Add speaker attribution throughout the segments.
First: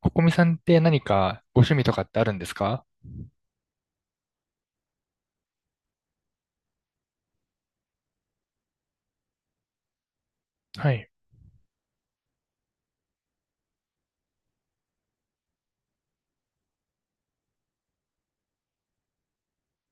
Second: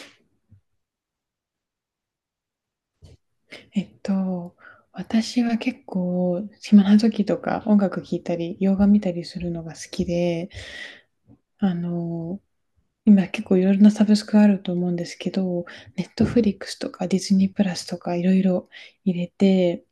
Speaker 1: ここみさんって何かご趣味とかってあるんですか？
Speaker 2: えっと、私は結構、暇な時とか音楽聴いたり、洋画見たりするのが好きで、
Speaker 1: はい。
Speaker 2: あの、今結構いろいろなサブスクあると思うんですけど、ネットフリックスとかディズニープラスとかいろいろ入れて、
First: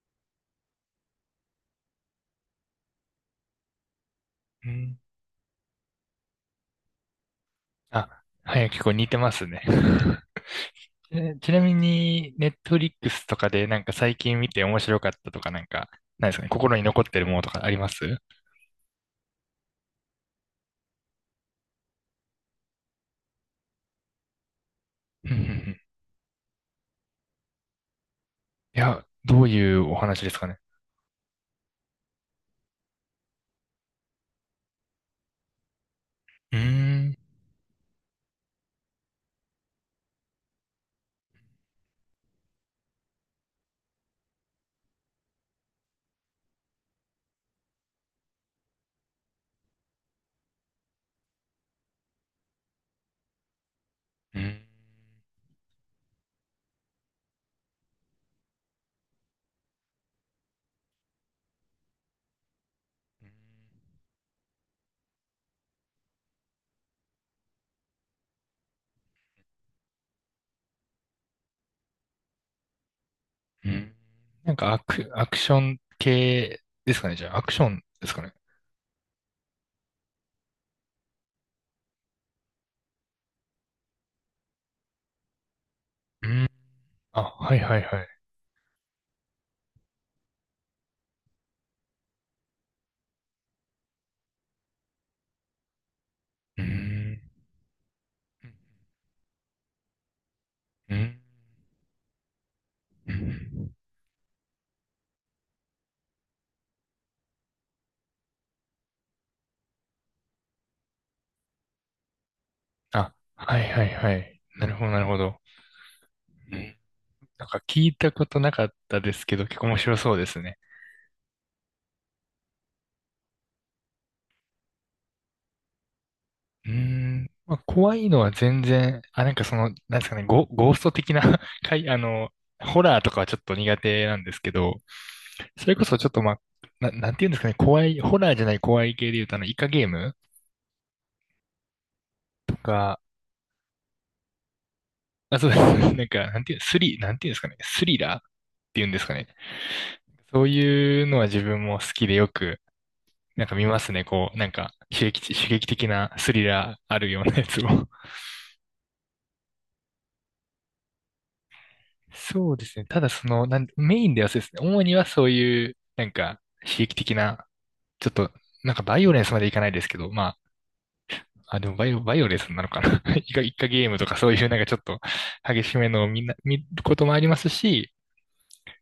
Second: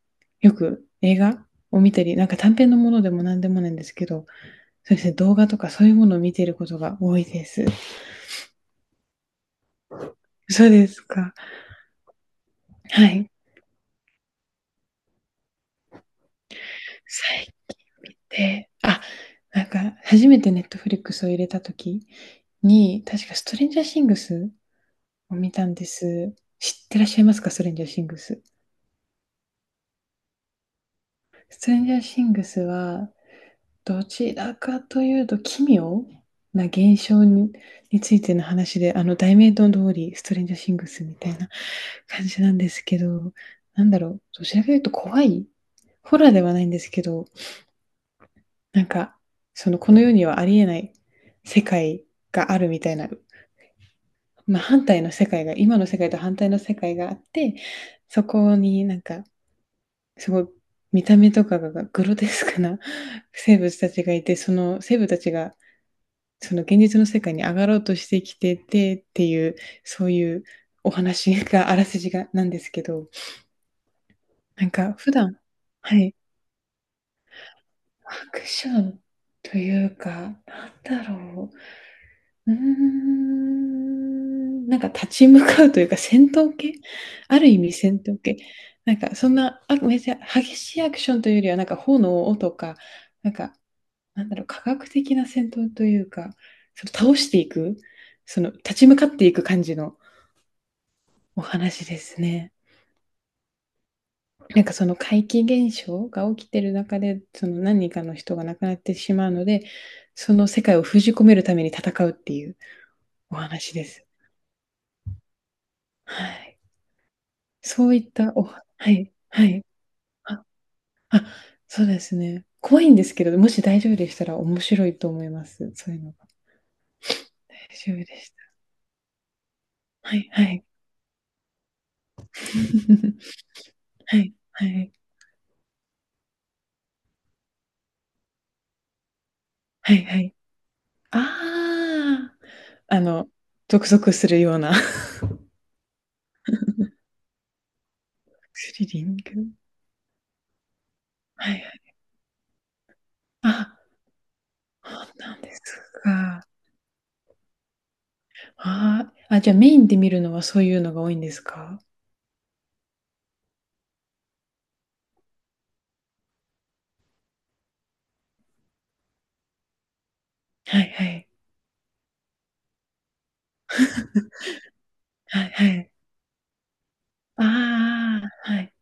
Speaker 2: よく映画を見たり、なんか短編のものでも何でもないんですけど、
Speaker 1: う
Speaker 2: そう
Speaker 1: ん。
Speaker 2: ですね、動画とかそういうものを見ていることが多いです。
Speaker 1: あ、はい、結構似てますね。
Speaker 2: そうですか。
Speaker 1: ちなみに、ネットフリッ
Speaker 2: は
Speaker 1: クス
Speaker 2: い。
Speaker 1: とかでなんか最近見て面白かったとかなんか、ないですかね。心に残ってるものと
Speaker 2: 最
Speaker 1: かあります？うん、
Speaker 2: 低。あ、なんか初めてネットフリックスを入れたときに、確かストレンジャーシングス
Speaker 1: うん、う
Speaker 2: を見たん
Speaker 1: ん。
Speaker 2: です。知ってらっしゃいますか、ストレンジャーシングス。
Speaker 1: いや、どういうお話ですかね。
Speaker 2: ストレンジャーシングスは、どちらかというと、奇妙
Speaker 1: うー
Speaker 2: な現
Speaker 1: ん。
Speaker 2: 象に、についての話で、題名の通り、ストレンジャーシングスみたいな感じなんですけど、なんだろう、どちらかというと怖いホラーではないんですけど、なんか、その、この世にはありえない世界があるみたいな、
Speaker 1: う
Speaker 2: まあ、
Speaker 1: ん。
Speaker 2: 反対の世界が、今の世界と反対の世界があって、そこになんか、すごい見た目とかがグロテスクな 生物たちがいて、その生物たちがその現実の世界に上がろうとしてきててっていう、そういうお話が、あらすじがなんですけど、
Speaker 1: うん。なん
Speaker 2: なん
Speaker 1: か
Speaker 2: か普
Speaker 1: アク
Speaker 2: 段、
Speaker 1: ション
Speaker 2: はい、
Speaker 1: 系ですかね。じゃあ、アクションですか
Speaker 2: ア
Speaker 1: ね。
Speaker 2: クションというか、なんだろう、うーん、なんか立ち向かうというか
Speaker 1: う
Speaker 2: 戦
Speaker 1: ん。
Speaker 2: 闘系、
Speaker 1: あ、
Speaker 2: ある
Speaker 1: は
Speaker 2: 意
Speaker 1: い
Speaker 2: 味
Speaker 1: はい
Speaker 2: 戦
Speaker 1: はい。
Speaker 2: 闘系、なんかそんなあめっちゃ激しいアクションというよりはなんか炎とかなんかなんだろう科学的な戦闘というか、
Speaker 1: うー
Speaker 2: その倒
Speaker 1: ん。
Speaker 2: していく、その立ち向かっていく感じの
Speaker 1: うん。
Speaker 2: お話ですね。
Speaker 1: うん。
Speaker 2: なんかその怪奇現象が起きてる中でその何人かの人が亡くなってしまうのでその世界を封じ込めるために戦うっていう
Speaker 1: あ、
Speaker 2: お
Speaker 1: はい
Speaker 2: 話
Speaker 1: は
Speaker 2: で
Speaker 1: い
Speaker 2: す。
Speaker 1: はい。なるほどなるほど。
Speaker 2: は
Speaker 1: う
Speaker 2: い、
Speaker 1: ん。なんか聞
Speaker 2: そ
Speaker 1: い
Speaker 2: ういっ
Speaker 1: たこ
Speaker 2: た
Speaker 1: と
Speaker 2: お
Speaker 1: な
Speaker 2: は、
Speaker 1: かっ
Speaker 2: は
Speaker 1: たで
Speaker 2: い、
Speaker 1: すけ
Speaker 2: は
Speaker 1: ど、結
Speaker 2: い。
Speaker 1: 構面白そうです
Speaker 2: あ、
Speaker 1: ね。
Speaker 2: あ、そうですね。怖いんですけど、もし大丈夫でしたら面白いと思います、そういうのが。
Speaker 1: うーん。
Speaker 2: 大
Speaker 1: まあ、
Speaker 2: 丈
Speaker 1: 怖
Speaker 2: 夫
Speaker 1: い
Speaker 2: で
Speaker 1: のは
Speaker 2: し
Speaker 1: 全然、あ、なんかその、なんで
Speaker 2: た。
Speaker 1: すか
Speaker 2: は
Speaker 1: ね、
Speaker 2: いはい。
Speaker 1: ゴースト的な かい、あの、ホラーとか はちょっと苦手な
Speaker 2: は
Speaker 1: んで
Speaker 2: い
Speaker 1: すけ
Speaker 2: は
Speaker 1: ど、
Speaker 2: い。
Speaker 1: それこそちょっとまあ、なんていうんですかね、怖い、ホラーじゃない怖い系で言うと、イカゲー
Speaker 2: はい
Speaker 1: ム
Speaker 2: はい。あ
Speaker 1: と
Speaker 2: あ、
Speaker 1: か、
Speaker 2: ゾクゾクするような
Speaker 1: あ、そうです。なんか、なんていうんですかね、スリラーっ
Speaker 2: ス
Speaker 1: ていう
Speaker 2: リ
Speaker 1: んで
Speaker 2: リ
Speaker 1: すか
Speaker 2: ン
Speaker 1: ね。
Speaker 2: グ。
Speaker 1: そういうのは自
Speaker 2: はい
Speaker 1: 分
Speaker 2: は
Speaker 1: も
Speaker 2: い。
Speaker 1: 好きでよくなんか見
Speaker 2: あ、
Speaker 1: ますね、こう、なんか
Speaker 2: ほうなん
Speaker 1: 刺
Speaker 2: です
Speaker 1: 激的なスリ
Speaker 2: か。
Speaker 1: ラーあるようなやつを。
Speaker 2: ああ、あ、じゃあメインで見るのはそういうのが多いんですか？
Speaker 1: そうですね。ただその、メインではそうですね。主にはそういう、なんか、刺激的な、ちょっと、なんかバイオレンスまでいかないですけど、ま
Speaker 2: はいはい。
Speaker 1: あ、あ、でもバイオレンスなのかな。イカゲームとかそういうなんかちょっと
Speaker 2: はい
Speaker 1: 激
Speaker 2: は
Speaker 1: しめ
Speaker 2: い。
Speaker 1: のをみんな、見ることもありま
Speaker 2: あ
Speaker 1: すし、
Speaker 2: あ、はい。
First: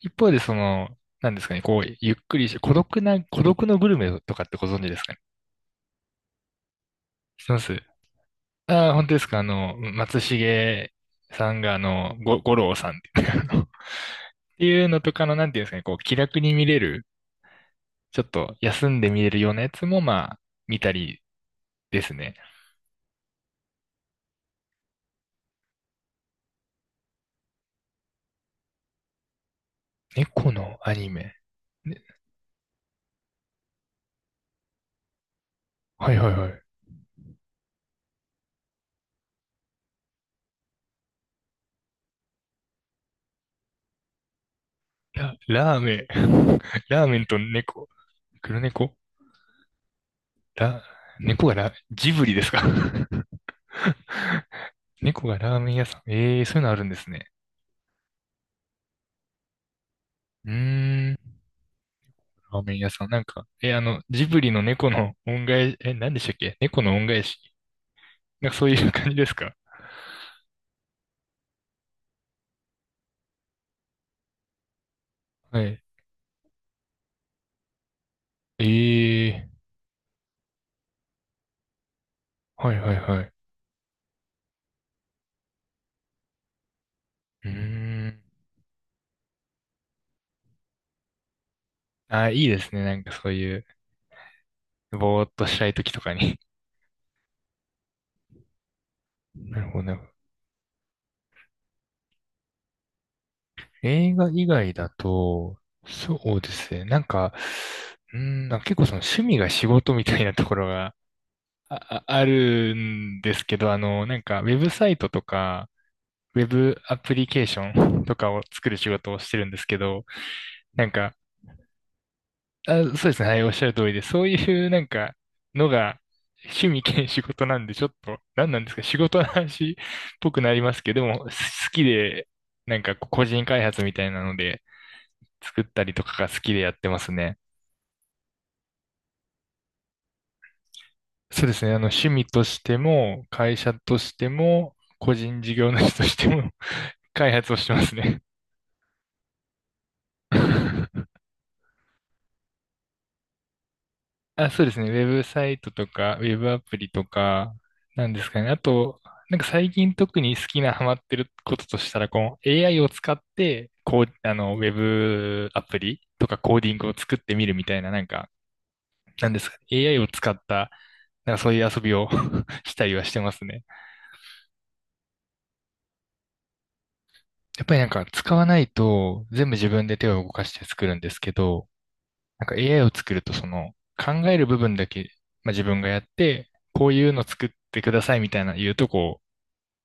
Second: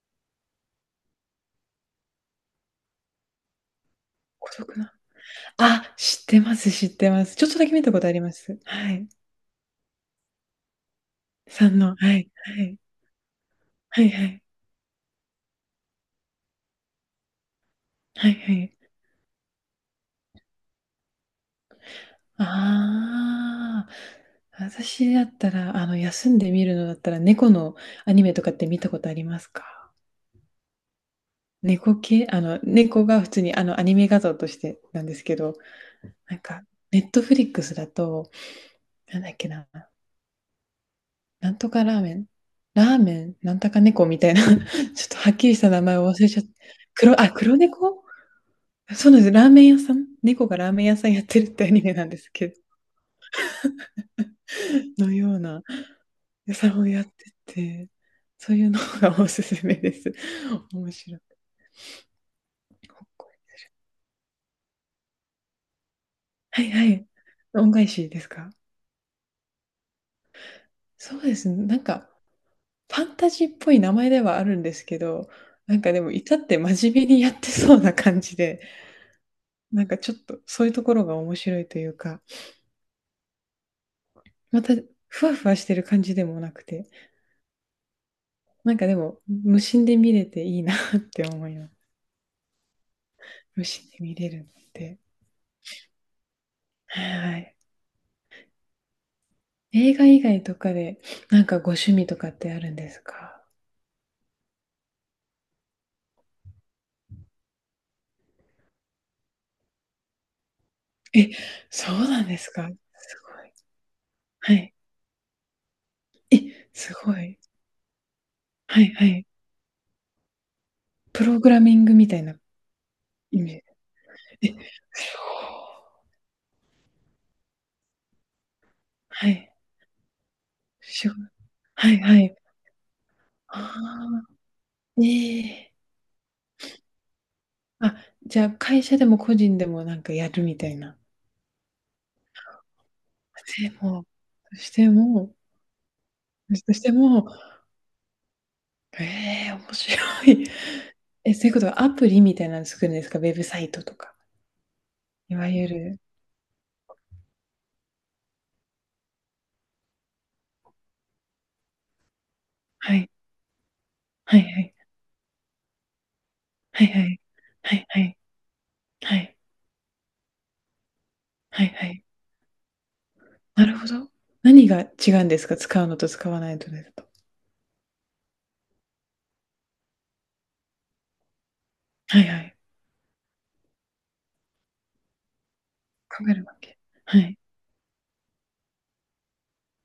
Speaker 1: 一方でその、なんですかね、こう、ゆっくりし、孤独のグルメとかっ
Speaker 2: 孤
Speaker 1: てご
Speaker 2: 独
Speaker 1: 存知
Speaker 2: な、
Speaker 1: ですかね。
Speaker 2: あ、知ってます、知ってます。
Speaker 1: 知
Speaker 2: ち
Speaker 1: っ
Speaker 2: ょっ
Speaker 1: て
Speaker 2: と
Speaker 1: ま
Speaker 2: だけ
Speaker 1: す。
Speaker 2: 見たことあります。
Speaker 1: あ
Speaker 2: は
Speaker 1: あ、本
Speaker 2: い。
Speaker 1: 当ですか。あの、松重さん
Speaker 2: さ
Speaker 1: が、あ
Speaker 2: んの、
Speaker 1: の、五郎さんっていうっ
Speaker 2: はいはい。
Speaker 1: ていうのとかの、なんていうんですかね、こう、気楽に見れる、ちょっ
Speaker 2: はいはい。
Speaker 1: と
Speaker 2: はいは
Speaker 1: 休
Speaker 2: い、
Speaker 1: んで見れるようなやつも、まあ、見たりですね。
Speaker 2: ああ、私だったら、休んで見るのだったら、猫のアニメとかって見たことありますか？
Speaker 1: 猫のアニメ。
Speaker 2: 猫
Speaker 1: ね、
Speaker 2: 系、猫が普通に、アニメ画像としてなんですけど、
Speaker 1: はいはい
Speaker 2: なん
Speaker 1: はい。
Speaker 2: か、ネットフリックスだと、なんだっけな、なんとかラーメンラーメンなんとか猫みたいな、ちょっとはっきりした
Speaker 1: ラー
Speaker 2: 名
Speaker 1: メ
Speaker 2: 前を
Speaker 1: ン。
Speaker 2: 忘れちゃった。
Speaker 1: ラーメ
Speaker 2: 黒、
Speaker 1: ン
Speaker 2: あ、
Speaker 1: と
Speaker 2: 黒
Speaker 1: 猫。
Speaker 2: 猫？
Speaker 1: 黒 猫。
Speaker 2: そうなんです。ラーメン屋さん猫がラー
Speaker 1: ラ、
Speaker 2: メン屋さんやってる
Speaker 1: 猫
Speaker 2: っ
Speaker 1: が
Speaker 2: てアニメなん
Speaker 1: ジ
Speaker 2: で
Speaker 1: ブ
Speaker 2: す
Speaker 1: リで
Speaker 2: け
Speaker 1: す
Speaker 2: ど、
Speaker 1: か？
Speaker 2: の
Speaker 1: 猫
Speaker 2: よ
Speaker 1: が
Speaker 2: う
Speaker 1: ラー
Speaker 2: な
Speaker 1: メン屋さん。ええー、そ
Speaker 2: 屋
Speaker 1: ういう
Speaker 2: さ
Speaker 1: のあ
Speaker 2: ん
Speaker 1: る
Speaker 2: を
Speaker 1: んで
Speaker 2: やっ
Speaker 1: す
Speaker 2: て
Speaker 1: ね。
Speaker 2: て、そういうのがおすすめです。
Speaker 1: う
Speaker 2: 面
Speaker 1: ー
Speaker 2: 白
Speaker 1: ん。
Speaker 2: い。
Speaker 1: ラーメン屋
Speaker 2: ほ
Speaker 1: さん。
Speaker 2: っ
Speaker 1: なん
Speaker 2: こ
Speaker 1: か、
Speaker 2: り、
Speaker 1: え、あの、ジブリの猫の恩返し、何でしたっけ
Speaker 2: はい
Speaker 1: 猫
Speaker 2: は
Speaker 1: の恩
Speaker 2: い。
Speaker 1: 返し。
Speaker 2: 恩返しです
Speaker 1: な
Speaker 2: か？
Speaker 1: んかそういう感じですか？
Speaker 2: そうですね、なんか、ファンタジーっぽい名前ではあるんですけど、
Speaker 1: は
Speaker 2: なん
Speaker 1: い。
Speaker 2: かでも至って真面目にやってそうな感じで、
Speaker 1: ええ、
Speaker 2: なんかちょっとそういうところが面白いというか、
Speaker 1: はいはいはい。
Speaker 2: またふわふわしてる感じでもなくて、
Speaker 1: うーん。
Speaker 2: なんかでも、無心で見れていいなって思います。
Speaker 1: あ、いいですね。なんかそういう、
Speaker 2: 無視で見れるので。
Speaker 1: ぼーっとしたい時とかに。
Speaker 2: はいはい。
Speaker 1: なるほど
Speaker 2: 映
Speaker 1: ね。
Speaker 2: 画以外とかで、なんかご趣味とかってあるんですか？
Speaker 1: 映画以外だと、そうですね。なんか、うーん、なんか結構その趣味が仕事みたいなところが
Speaker 2: え、そうな
Speaker 1: あ
Speaker 2: んですか。
Speaker 1: る
Speaker 2: す
Speaker 1: んですけど、あの、なんかウ
Speaker 2: ごい。
Speaker 1: ェ
Speaker 2: は
Speaker 1: ブ
Speaker 2: い。
Speaker 1: サイトとか、
Speaker 2: え、
Speaker 1: ウェブ
Speaker 2: す
Speaker 1: ア
Speaker 2: ご
Speaker 1: プリ
Speaker 2: い。
Speaker 1: ケーションとかを作る
Speaker 2: は
Speaker 1: 仕
Speaker 2: いは
Speaker 1: 事を
Speaker 2: い。
Speaker 1: してるんですけど、なんか
Speaker 2: プログラミングみたいな
Speaker 1: あ、そうですね。は
Speaker 2: 意
Speaker 1: い、おっ
Speaker 2: 味。
Speaker 1: しゃる通りで、そう
Speaker 2: え、
Speaker 1: いうなんか
Speaker 2: す
Speaker 1: のが趣味兼仕事なんで、ちょっと、何なんですか、仕事の
Speaker 2: ごい。はい。
Speaker 1: 話っぽくなりますけど、で
Speaker 2: しょ、
Speaker 1: も、好き
Speaker 2: はいは
Speaker 1: で、
Speaker 2: い。
Speaker 1: なんかこう個人開
Speaker 2: あ
Speaker 1: 発みたいなので、
Speaker 2: あ、え
Speaker 1: 作っ
Speaker 2: え。
Speaker 1: たりとかが好きでやってますね。
Speaker 2: あ、じゃあ会社でも個人でもなんかやるみたいな。
Speaker 1: そうですね。あの、趣味としても、会
Speaker 2: で
Speaker 1: 社と
Speaker 2: も、
Speaker 1: して
Speaker 2: そし
Speaker 1: も、
Speaker 2: て
Speaker 1: 個
Speaker 2: も
Speaker 1: 人事業主としても、
Speaker 2: そ しても、
Speaker 1: 開発をしてますね。
Speaker 2: ええ、面白い。え、そういうことはアプリみたいなの作るんですか？ウェブサイトとか。
Speaker 1: あ、そうですね。ウェブ
Speaker 2: い
Speaker 1: サ
Speaker 2: わ
Speaker 1: イ
Speaker 2: ゆ
Speaker 1: トと
Speaker 2: る、
Speaker 1: か、ウェブアプリとか、なんですかね。あと、なんか最近特に好きなハマってることとしたら、この AI を
Speaker 2: は
Speaker 1: 使
Speaker 2: い。
Speaker 1: って、こう、あ
Speaker 2: はいは
Speaker 1: の、ウェ
Speaker 2: い。
Speaker 1: ブアプリとかコーディン
Speaker 2: は
Speaker 1: グ
Speaker 2: い
Speaker 1: を
Speaker 2: は
Speaker 1: 作っ
Speaker 2: い。
Speaker 1: てみるみ
Speaker 2: は
Speaker 1: たい
Speaker 2: い
Speaker 1: な、な
Speaker 2: は
Speaker 1: ん
Speaker 2: い。
Speaker 1: か、
Speaker 2: は
Speaker 1: なん
Speaker 2: い。
Speaker 1: ですかね。AI を使った、なんかそうい
Speaker 2: はい
Speaker 1: う遊
Speaker 2: は
Speaker 1: び
Speaker 2: い。
Speaker 1: を したりはしてますね。
Speaker 2: なるほど。何が違うんですか？使うのと使わないのとだと。
Speaker 1: やっぱりなんか使わないと、全部自分で手を動かして作るんですけど、
Speaker 2: はいは
Speaker 1: なんか
Speaker 2: い。
Speaker 1: AI を作ると、その、考える部分だけ、まあ、自分がやっ
Speaker 2: 考える
Speaker 1: て、
Speaker 2: わけ。
Speaker 1: こういう
Speaker 2: は
Speaker 1: の
Speaker 2: い。
Speaker 1: 作ってくださいみたいな言うと、こ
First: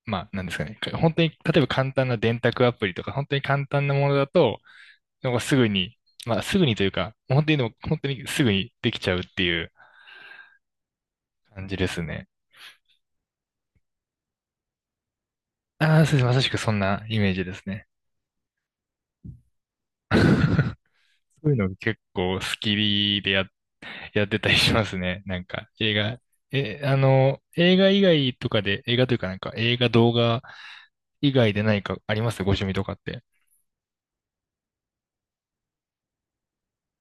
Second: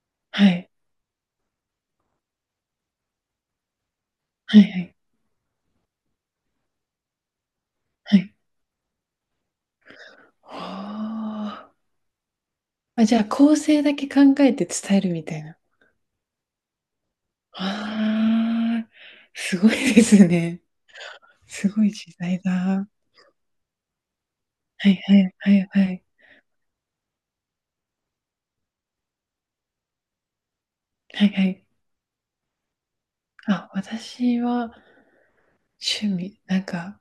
Speaker 1: う、まあ、なん
Speaker 2: は
Speaker 1: ですか
Speaker 2: い。
Speaker 1: ね。本当に、例えば簡単な電卓アプリとか、本当に簡単なものだ
Speaker 2: は
Speaker 1: と、
Speaker 2: いはい。
Speaker 1: なんかすぐに、まあ、すぐにというか、本当にでも、本当
Speaker 2: は
Speaker 1: に
Speaker 2: い。
Speaker 1: すぐにできちゃうっていう
Speaker 2: は
Speaker 1: 感じ
Speaker 2: あ。
Speaker 1: ですね。
Speaker 2: あ、じゃあ、構成だけ考えて伝えるみたいな。
Speaker 1: ああ、そうです。まさしくそんなイメージですね。
Speaker 2: ああ、すごいですね。
Speaker 1: そういう
Speaker 2: す
Speaker 1: の
Speaker 2: ごい
Speaker 1: 結
Speaker 2: 時
Speaker 1: 構好
Speaker 2: 代だ。
Speaker 1: きでやってたりしま
Speaker 2: はい
Speaker 1: す
Speaker 2: は
Speaker 1: ね。
Speaker 2: い
Speaker 1: なん
Speaker 2: はい
Speaker 1: か、
Speaker 2: は
Speaker 1: 映
Speaker 2: い。
Speaker 1: 画、え、あの、映画以外とかで、映画というかなんか、映画、動画
Speaker 2: はい
Speaker 1: 以
Speaker 2: は
Speaker 1: 外
Speaker 2: い。
Speaker 1: で何かありますご趣味とかって。
Speaker 2: あ、私は趣味、なんか、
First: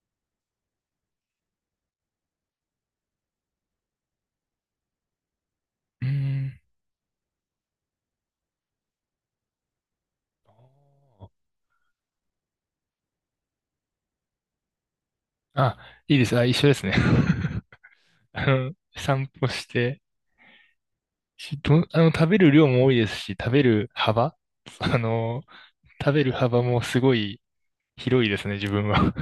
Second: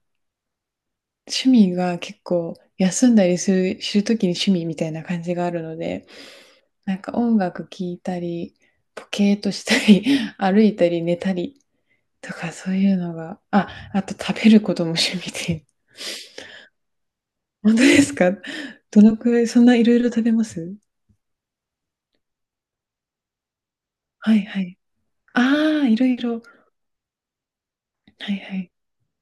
Speaker 2: 趣味が結構休んだりするときに趣味みたいな感じがあるの
Speaker 1: う
Speaker 2: で、
Speaker 1: ーん。
Speaker 2: なんか音楽聴いたり、ポケーとしたり、歩いたり寝たりとかそういうのが、あ、あと食べることも趣味で。
Speaker 1: あ、いいです。あ、一緒ですね。
Speaker 2: 本当ですか、
Speaker 1: あの、
Speaker 2: どの
Speaker 1: 散
Speaker 2: くら
Speaker 1: 歩
Speaker 2: い、そん
Speaker 1: し
Speaker 2: ないろい
Speaker 1: て、
Speaker 2: ろ食べます、
Speaker 1: し、ど、あの、食べる量も多いですし、食べる
Speaker 2: は
Speaker 1: 幅。
Speaker 2: いはい。
Speaker 1: あの、
Speaker 2: ああ、いろ
Speaker 1: 食
Speaker 2: い
Speaker 1: べる
Speaker 2: ろ。
Speaker 1: 幅もすごい広い
Speaker 2: は
Speaker 1: で
Speaker 2: い
Speaker 1: すね、
Speaker 2: は
Speaker 1: 自
Speaker 2: い。
Speaker 1: 分は。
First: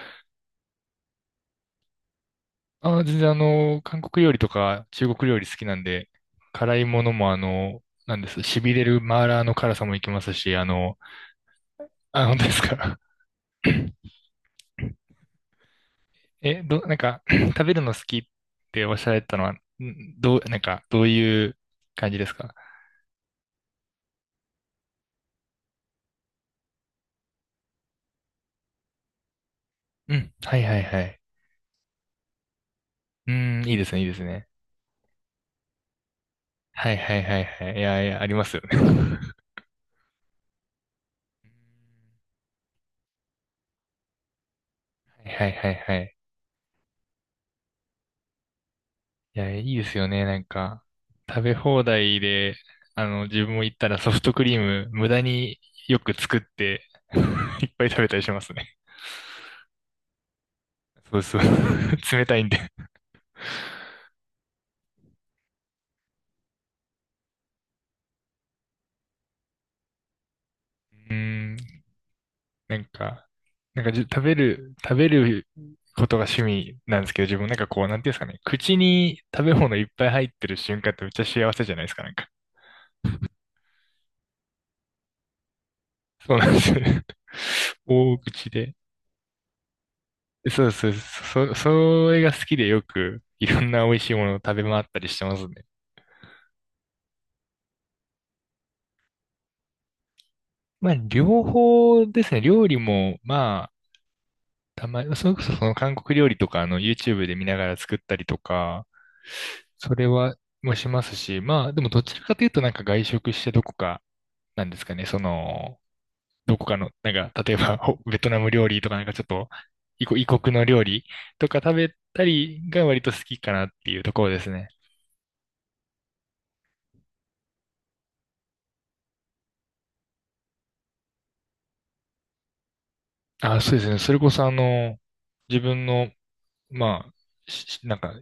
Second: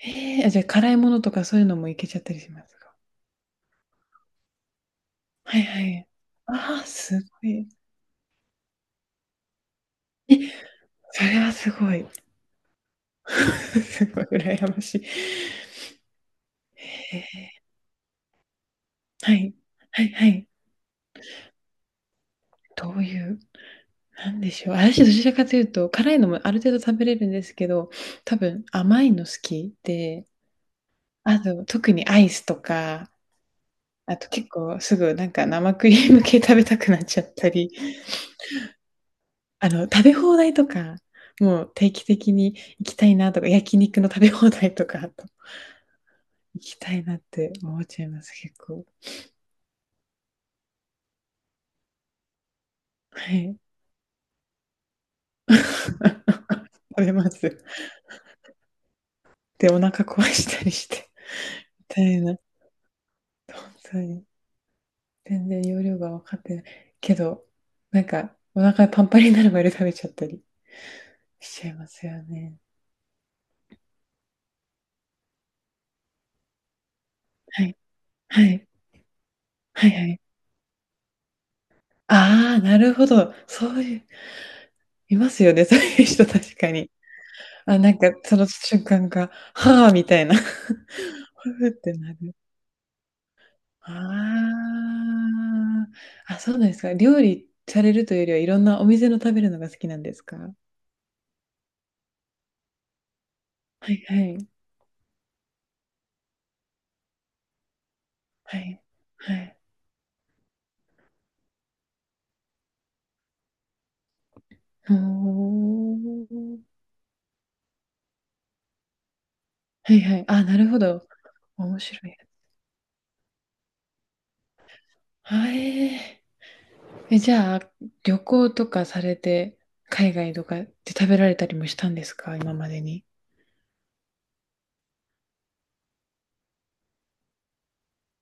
Speaker 2: ええあ、じゃあ辛いものとかそういうのもいけちゃったりします か、
Speaker 1: あ、全然韓国料理とか中国料理好
Speaker 2: はい
Speaker 1: きな
Speaker 2: は
Speaker 1: んで、
Speaker 2: い。
Speaker 1: 辛
Speaker 2: あ
Speaker 1: い
Speaker 2: あ、
Speaker 1: もの
Speaker 2: す
Speaker 1: もあ
Speaker 2: ごい。
Speaker 1: の、なんです、痺れるマーラーの辛さもいけます
Speaker 2: え、
Speaker 1: し、
Speaker 2: それはすごい。
Speaker 1: あ、本当ですか。
Speaker 2: すごい羨ましい。
Speaker 1: なん
Speaker 2: へ
Speaker 1: か、
Speaker 2: え、
Speaker 1: 食べるの好きっておっしゃられ
Speaker 2: は
Speaker 1: たのは、
Speaker 2: い。
Speaker 1: ん
Speaker 2: はいは
Speaker 1: どう、
Speaker 2: い。
Speaker 1: なんか、どういう感じですか？
Speaker 2: どういう、なんでしょう。私どちらかというと、辛いのもある程度食べれるんですけど、多分甘いの好き
Speaker 1: う
Speaker 2: で、
Speaker 1: ん。はいはいはい。
Speaker 2: あと特にアイスとか、
Speaker 1: うん、いいですね、いいで
Speaker 2: あ
Speaker 1: す
Speaker 2: と
Speaker 1: ね。
Speaker 2: 結構すぐなんか生クリーム系食べたく
Speaker 1: はい
Speaker 2: なっ
Speaker 1: は
Speaker 2: ち
Speaker 1: い
Speaker 2: ゃっ
Speaker 1: はい
Speaker 2: たり、
Speaker 1: はい。いやいや、ありますよね。
Speaker 2: 食べ放題とか、もう定期的に行きたいなとか、焼肉の食べ放題とか、あと
Speaker 1: はいはいはいはい。
Speaker 2: 行きたいなって思っちゃいます、結構。
Speaker 1: いや、いいですよね。なんか、食べ放題で、
Speaker 2: は
Speaker 1: 自分
Speaker 2: い。
Speaker 1: も行ったらソフトクリーム無駄 に
Speaker 2: 食
Speaker 1: よく作って、
Speaker 2: べます。
Speaker 1: いっぱい食べたりしますね。
Speaker 2: で、お腹壊したりして、
Speaker 1: そうそう。
Speaker 2: みた い
Speaker 1: 冷
Speaker 2: な。
Speaker 1: たいんで。
Speaker 2: 本当に。全然容量が分かってない。けど、なんか、お腹パンパンになるまで食べちゃったり
Speaker 1: うー
Speaker 2: しちゃい
Speaker 1: ん、
Speaker 2: ますよね。
Speaker 1: なんか、なんかじ、食べることが趣味なんですけど、自分なん
Speaker 2: は
Speaker 1: か
Speaker 2: い。
Speaker 1: こう、なんていうんですかね、
Speaker 2: はい。
Speaker 1: 口に食べ物いっ
Speaker 2: はいは
Speaker 1: ぱい
Speaker 2: い。
Speaker 1: 入ってる瞬間ってめっちゃ幸せじゃないですか、なんか。
Speaker 2: ああ、なるほど。そういう、いますよね、そういう人
Speaker 1: そうなん
Speaker 2: 確
Speaker 1: です
Speaker 2: か
Speaker 1: よ
Speaker 2: に。
Speaker 1: ね。
Speaker 2: あ、なんか、
Speaker 1: 大
Speaker 2: その
Speaker 1: 口で。
Speaker 2: 瞬間が、はあ、みたいな。
Speaker 1: そうそう、
Speaker 2: ふふって
Speaker 1: そ
Speaker 2: な
Speaker 1: れが
Speaker 2: る。
Speaker 1: 好きでよくいろんな美味しいものを食
Speaker 2: あ
Speaker 1: べ回ったりしてますね。
Speaker 2: あ。あ、そうなんですか。料理されるというよりは、いろんなお店の食べるのが好きなんですか？は
Speaker 1: まあ、両方ですね。料理も、まあ、
Speaker 2: いはい。
Speaker 1: たまに、それこそその韓国料理とか、YouTube で見ながら作ったりと
Speaker 2: はい。
Speaker 1: か、
Speaker 2: はい。
Speaker 1: それは、もしますし、まあ、でもどちらかというとなんか外食してどこか、なんです
Speaker 2: う
Speaker 1: か
Speaker 2: ー
Speaker 1: ね、その、ど
Speaker 2: ん。
Speaker 1: こかの、なんか、例えば、ベトナム料理とかなんかちょっと、
Speaker 2: はい
Speaker 1: 異
Speaker 2: は
Speaker 1: 国
Speaker 2: い、お
Speaker 1: 異
Speaker 2: ー、はいはい、あ、
Speaker 1: 国
Speaker 2: な
Speaker 1: の
Speaker 2: るほ
Speaker 1: 料理
Speaker 2: ど。
Speaker 1: とか食
Speaker 2: 面
Speaker 1: べ
Speaker 2: 白い。
Speaker 1: たりが割と好きかなっていうところですね。
Speaker 2: はい、え、じゃあ、旅行とかされて、海外とかで食べられたりもしたんですか、今までに。
Speaker 1: あ、そうですね。それこそ自分の、まあ、なんか、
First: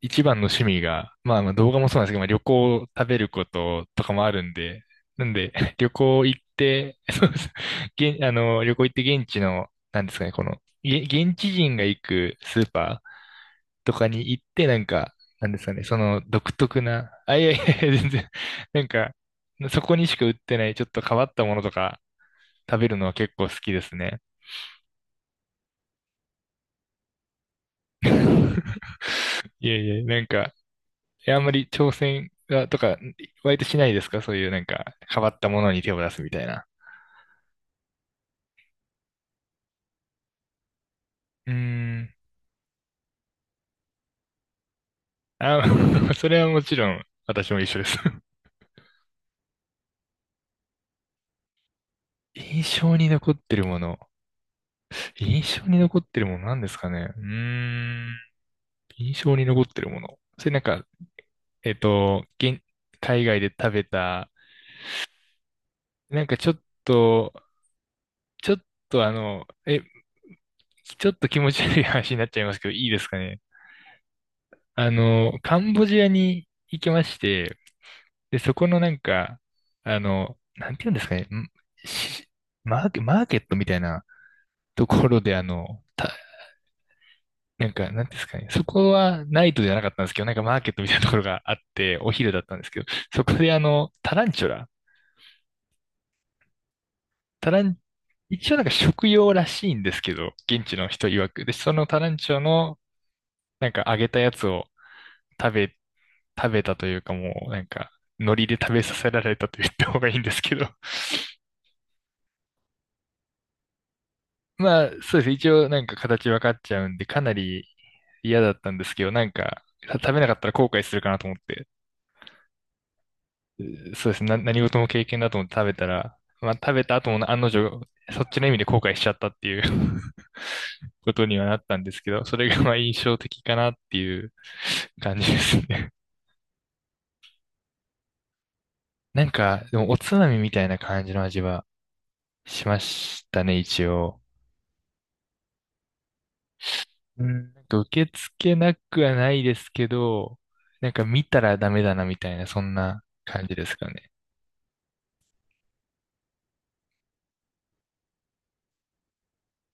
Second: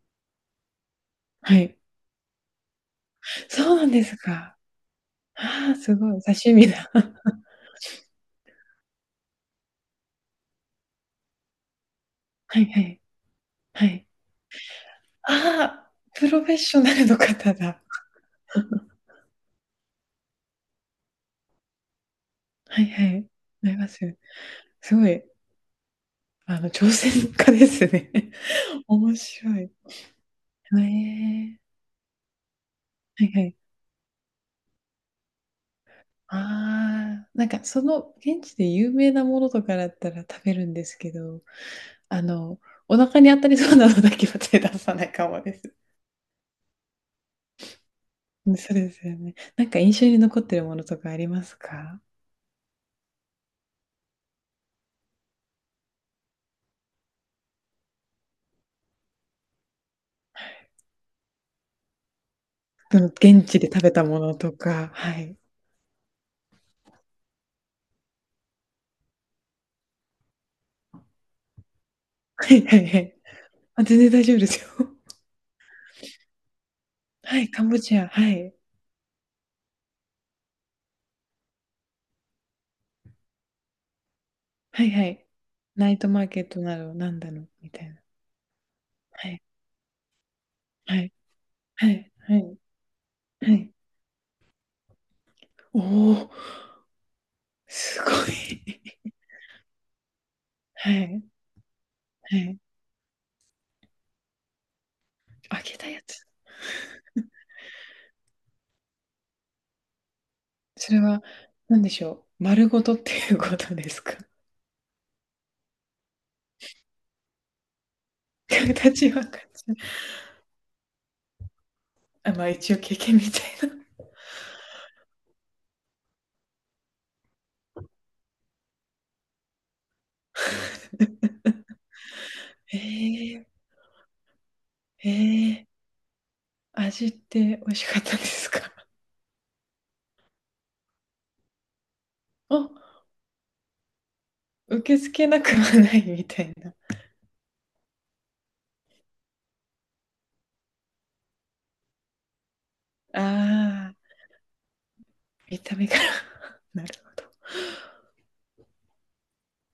Speaker 1: 一番の趣味が、まあ、
Speaker 2: は
Speaker 1: 動
Speaker 2: い。
Speaker 1: 画もそうなんですけど、まあ、旅行、食べるこ
Speaker 2: そうな
Speaker 1: と
Speaker 2: ん
Speaker 1: と
Speaker 2: で
Speaker 1: か
Speaker 2: す
Speaker 1: もあるん
Speaker 2: か。
Speaker 1: で、なんで、
Speaker 2: ああ、
Speaker 1: 旅
Speaker 2: すごい。
Speaker 1: 行行っ
Speaker 2: 刺身だ。
Speaker 1: て、そうで す。現、あの、旅行行って現地の、なんですかね、この、現地人が行く
Speaker 2: は
Speaker 1: ス
Speaker 2: い
Speaker 1: ー
Speaker 2: はい。
Speaker 1: パー
Speaker 2: は
Speaker 1: と
Speaker 2: い。
Speaker 1: かに行って、なんか、
Speaker 2: あ
Speaker 1: なんですかね、
Speaker 2: あ、
Speaker 1: その
Speaker 2: プロ
Speaker 1: 独
Speaker 2: フェッシ
Speaker 1: 特
Speaker 2: ョナル
Speaker 1: な、
Speaker 2: の
Speaker 1: あ、いや
Speaker 2: 方
Speaker 1: いやいや、
Speaker 2: だ。
Speaker 1: 全然、なん か、そこにしか売ってない、ちょっと変わったものとか食
Speaker 2: はい
Speaker 1: べる
Speaker 2: は
Speaker 1: のは
Speaker 2: い。
Speaker 1: 結構好き
Speaker 2: なり
Speaker 1: で
Speaker 2: ま
Speaker 1: す
Speaker 2: す。
Speaker 1: ね。
Speaker 2: すごい、挑戦家ですね。面白
Speaker 1: い
Speaker 2: い。
Speaker 1: やいや、なんか、
Speaker 2: え
Speaker 1: あんまり
Speaker 2: え、
Speaker 1: 挑戦が、とか、
Speaker 2: はいはい。
Speaker 1: 割としないですかそういうなんか、変わったものに手を出すみたいな。
Speaker 2: ああ、なんかその現地で有名なものとかだったら食べるんですけど、
Speaker 1: うー
Speaker 2: あ
Speaker 1: ん。
Speaker 2: の、お腹に当たりそうなのだけは手出さないかもで
Speaker 1: あ、
Speaker 2: す。
Speaker 1: それはもちろん、私も一緒です。
Speaker 2: うん、そうですよね。なんか印象に残ってるものとかありますか？
Speaker 1: 印象に残ってるもの。印象に残ってるものなんですかね、うーん。印象に残ってるもの。それなんか、えっと、現、
Speaker 2: その
Speaker 1: 海外
Speaker 2: 現
Speaker 1: で
Speaker 2: 地で
Speaker 1: 食
Speaker 2: 食
Speaker 1: べ
Speaker 2: べたも
Speaker 1: た、
Speaker 2: のとか、はい。
Speaker 1: なんかちょっと、ちょっとあの、え、ちょっと気持ち悪い話になっちゃいま
Speaker 2: は
Speaker 1: す
Speaker 2: い
Speaker 1: けど、
Speaker 2: は
Speaker 1: い
Speaker 2: い
Speaker 1: いで
Speaker 2: は
Speaker 1: す
Speaker 2: い。
Speaker 1: かね。
Speaker 2: あ、全然大丈夫ですよ。
Speaker 1: あの、カンボジアに行きまし
Speaker 2: はい、
Speaker 1: て、
Speaker 2: カンボジア、は
Speaker 1: で、そ
Speaker 2: い。
Speaker 1: このなんか、なんていうんですかね、んしマーケ、マーケットみたいな
Speaker 2: は
Speaker 1: と
Speaker 2: いは
Speaker 1: ころ
Speaker 2: い。
Speaker 1: で、
Speaker 2: ナイトマーケットなどなんだろう
Speaker 1: な
Speaker 2: み
Speaker 1: ん
Speaker 2: た
Speaker 1: か、
Speaker 2: いな。
Speaker 1: なんていうんですかね、そこは
Speaker 2: はい、
Speaker 1: ナイトじゃなかったんですけど、なんかマーケットみた
Speaker 2: は
Speaker 1: いなと
Speaker 2: い、
Speaker 1: ころがあっ
Speaker 2: は
Speaker 1: て、お
Speaker 2: い、
Speaker 1: 昼
Speaker 2: は
Speaker 1: だった
Speaker 2: い、
Speaker 1: んですけど、そこで
Speaker 2: はい。
Speaker 1: タランチュラ、
Speaker 2: おお、
Speaker 1: タラン、
Speaker 2: すご
Speaker 1: 一応なんか
Speaker 2: い。
Speaker 1: 食用らしいんですけど、現 地の
Speaker 2: は
Speaker 1: 人
Speaker 2: い、
Speaker 1: 曰く。で、そのタランチュ
Speaker 2: は
Speaker 1: ラ
Speaker 2: い。
Speaker 1: の、なんか揚げたやつを食
Speaker 2: 揚
Speaker 1: べ、
Speaker 2: げたやつ。
Speaker 1: 食べたというかもう、なんか、海苔で食べさせられたと言った方がいいんですけど、
Speaker 2: それは、何でしょう。丸ごとっていうことですか？
Speaker 1: まあ、そうですね。一応なんか形分かっちゃうんで、かなり嫌 だったんですけ
Speaker 2: 形
Speaker 1: ど、
Speaker 2: は
Speaker 1: なん
Speaker 2: 感
Speaker 1: か、
Speaker 2: じない、
Speaker 1: 食べなかったら後悔するかなと思って、
Speaker 2: あ、まあ一応経験みたいな。
Speaker 1: そうですね。何事も経験だと思って食べたら、まあ、食べた後も案の定、そっちの意味で後悔しちゃったっていう こと にはなったんですけど、それが まあ印象的
Speaker 2: ええ、
Speaker 1: かなっていう感じです
Speaker 2: ええ、
Speaker 1: ね。
Speaker 2: 味って美味しかったですか？
Speaker 1: なんか、でもおつまみみたいな感じの味は し
Speaker 2: あ、
Speaker 1: ましたね、一応。
Speaker 2: 受け付けなくはないみたいな。
Speaker 1: うん、なんか受け付けなくはないですけど、なんか見たらダメだなみたいな、そんな感じですか
Speaker 2: ああ、
Speaker 1: ね。
Speaker 2: 見た目から。なるほど。